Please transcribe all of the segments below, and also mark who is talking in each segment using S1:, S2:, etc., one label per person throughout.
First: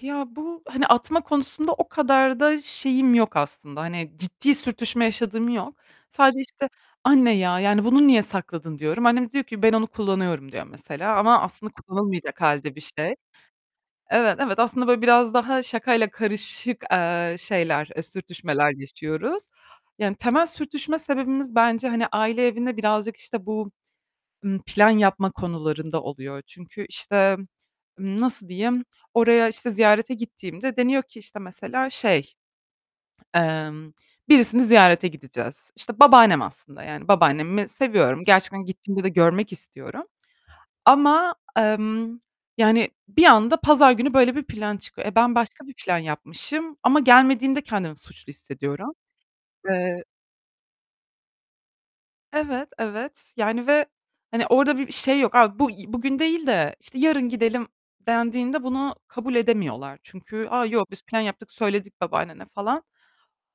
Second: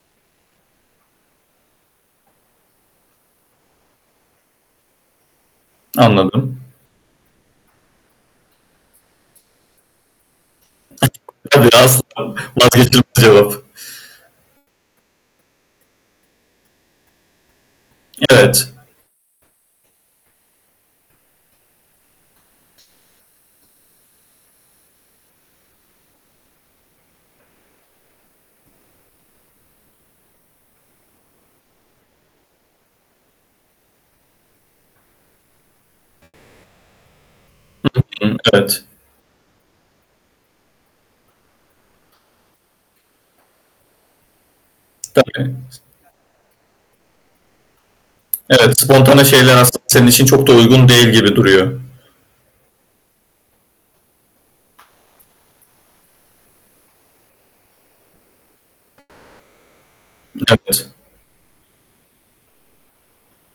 S1: Ya bu hani atma konusunda o kadar da şeyim yok aslında hani ciddi sürtüşme yaşadığım yok. Sadece
S2: Anladım.
S1: işte "Anne ya, yani bunu niye sakladın?" diyorum. Annem diyor ki; "Ben onu kullanıyorum." diyor mesela, ama aslında kullanılmayacak halde bir şey.
S2: [unintelligible]
S1: Evet evet, aslında böyle biraz daha şakayla karışık, eee, şeyler, eee, sürtüşmeler
S2: Evet.
S1: yaşıyoruz, yani temel sürtüşme sebebimiz bence hani aile evine birazcık işte bu, ımm, plan yapma konularında oluyor. Çünkü işte nasıl diyeyim, oraya işte ziyarete gittiğimde deniyor ki işte mesela şey, emm, birisini ziyarete gideceğiz. İşte babaannem aslında, yani babaannemi
S2: Hı
S1: seviyorum.
S2: hı.
S1: Gerçekten
S2: Evet.
S1: gittiğimde de görmek istiyorum ama, emm, yani bir anda pazar günü böyle bir plan çıkıyor. E, ben başka bir
S2: [unintelligible]
S1: plan yapmışım ama gelmediğimde kendimi suçlu
S2: Evet,
S1: hissediyorum.
S2: spontane şeyler aslında
S1: Eee
S2: senin için çok da uygun değil gibi duruyor.
S1: Evet evet, yani ve hani orada bir şey yok, aaa, bu bugün değil de işte yarın gidelim dendiğinde bunu kabul edemiyorlar. Çünkü a, yok
S2: Evet.
S1: biz plan yaptık, söyledik babaannene falan.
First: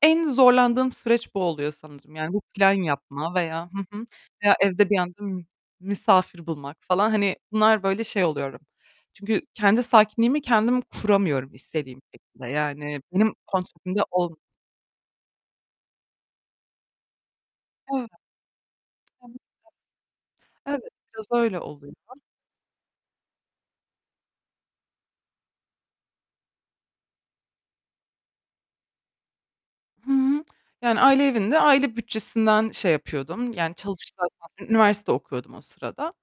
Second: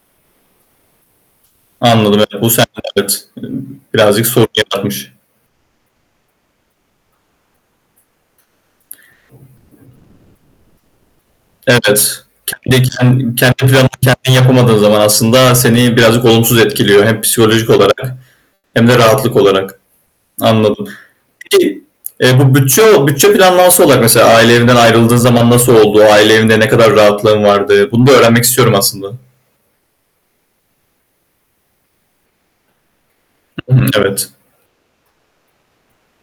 S1: En zorlandığım süreç bu oluyor sanırım.
S2: Anladım
S1: Yani
S2: evet.
S1: bu
S2: Bu sende
S1: plan
S2: evet.
S1: yapma veya, hı hı,
S2: Birazcık sorun
S1: veya evde bir
S2: yaratmış.
S1: anda misafir bulmak falan hani bunlar böyle şey oluyorum. Çünkü kendi sakinliğimi kendim kuramıyorum istediğim
S2: Evet.
S1: şekilde yani
S2: Kendi
S1: benim
S2: kendi planını
S1: kontrolümde
S2: kendin
S1: ol
S2: yapamadığın zaman aslında seni birazcık olumsuz etkiliyor hem psikolojik olarak
S1: Evet.
S2: hem de rahatlık
S1: [unintelligible]
S2: olarak.
S1: Evet,
S2: Anladım.
S1: biraz öyle
S2: Peki,
S1: oluyor.
S2: eee, bu bütçe bütçe planlanması olarak mesela aile evinden ayrıldığın zaman nasıl oldu? Aile evinde ne kadar rahatlığın vardı? Bunu da öğrenmek istiyorum aslında.
S1: Hı hı. Yani aile evinde aile bütçesinden şey yapıyordum yani
S2: Hı hı.
S1: çalış,
S2: Evet.
S1: zaten üniversite okuyordum o sırada.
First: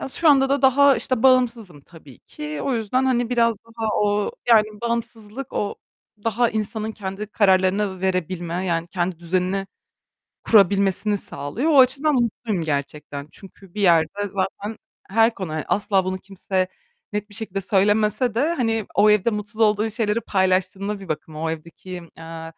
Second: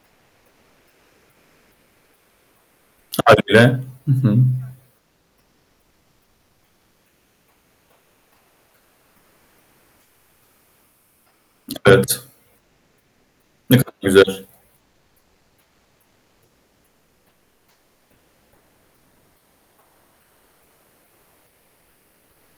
S1: Ya, şu anda da daha işte bağımsızım tabii ki. O yüzden hani biraz
S2: Hâliyle.
S1: daha
S2: Hı
S1: o,
S2: hı.
S1: yani bağımsızlık o daha insanın kendi kararlarını verebilme, yani kendi düzenini kurabilmesini sağlıyor. O açıdan
S2: Evet.
S1: mutluyum gerçekten, çünkü
S2: Ne
S1: bir
S2: kadar
S1: yerde
S2: güzel.
S1: zaten her konu, hani asla bunu kimse net bir şekilde söylemese de, hani o evde mutsuz olduğun şeyleri paylaştığında bir bakıma o evdeki, eee,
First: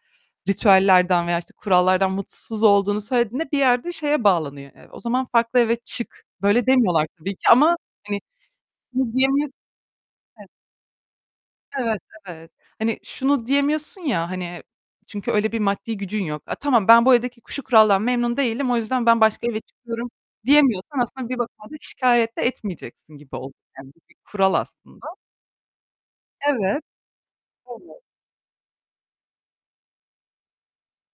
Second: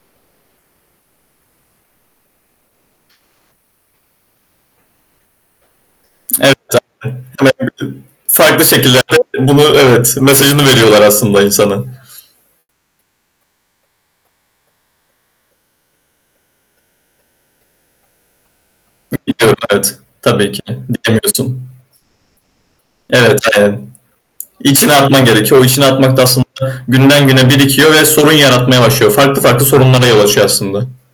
S1: ritüellerden veya işte kurallardan mutsuz olduğunu söylediğinde bir yerde şeye bağlanıyor. Eee, o zaman farklı eve çık.
S2: Evet.
S1: Böyle demiyorlar tabii ki ama hani
S2: [unintelligible] farklı
S1: bunu
S2: şekillerde
S1: diyemeyiz.
S2: bunu evet
S1: E
S2: mesajını veriyorlar aslında insana.
S1: Evet evet. Hani şunu diyemiyorsun ya, hani çünkü öyle bir maddi gücün yok. Eee, tamam ben bu evdeki şu kuraldan memnun değilim. O yüzden ben başka eve
S2: [unintelligible] Evet.
S1: çıkıyorum
S2: Tabii ki.
S1: diyemiyorsan aslında bir
S2: Diyemiyorsun.
S1: bakıma da şikayet de etmeyeceksin gibi
S2: Evet,
S1: olur,
S2: aynen.
S1: [unintelligible] kural
S2: İçine
S1: aslında.
S2: atman gerekiyor. O içine atmak da aslında
S1: Evet.
S2: günden güne birikiyor
S1: [unintelligible]
S2: ve sorun yaratmaya başlıyor. Farklı farklı sorunlara yol açıyor aslında.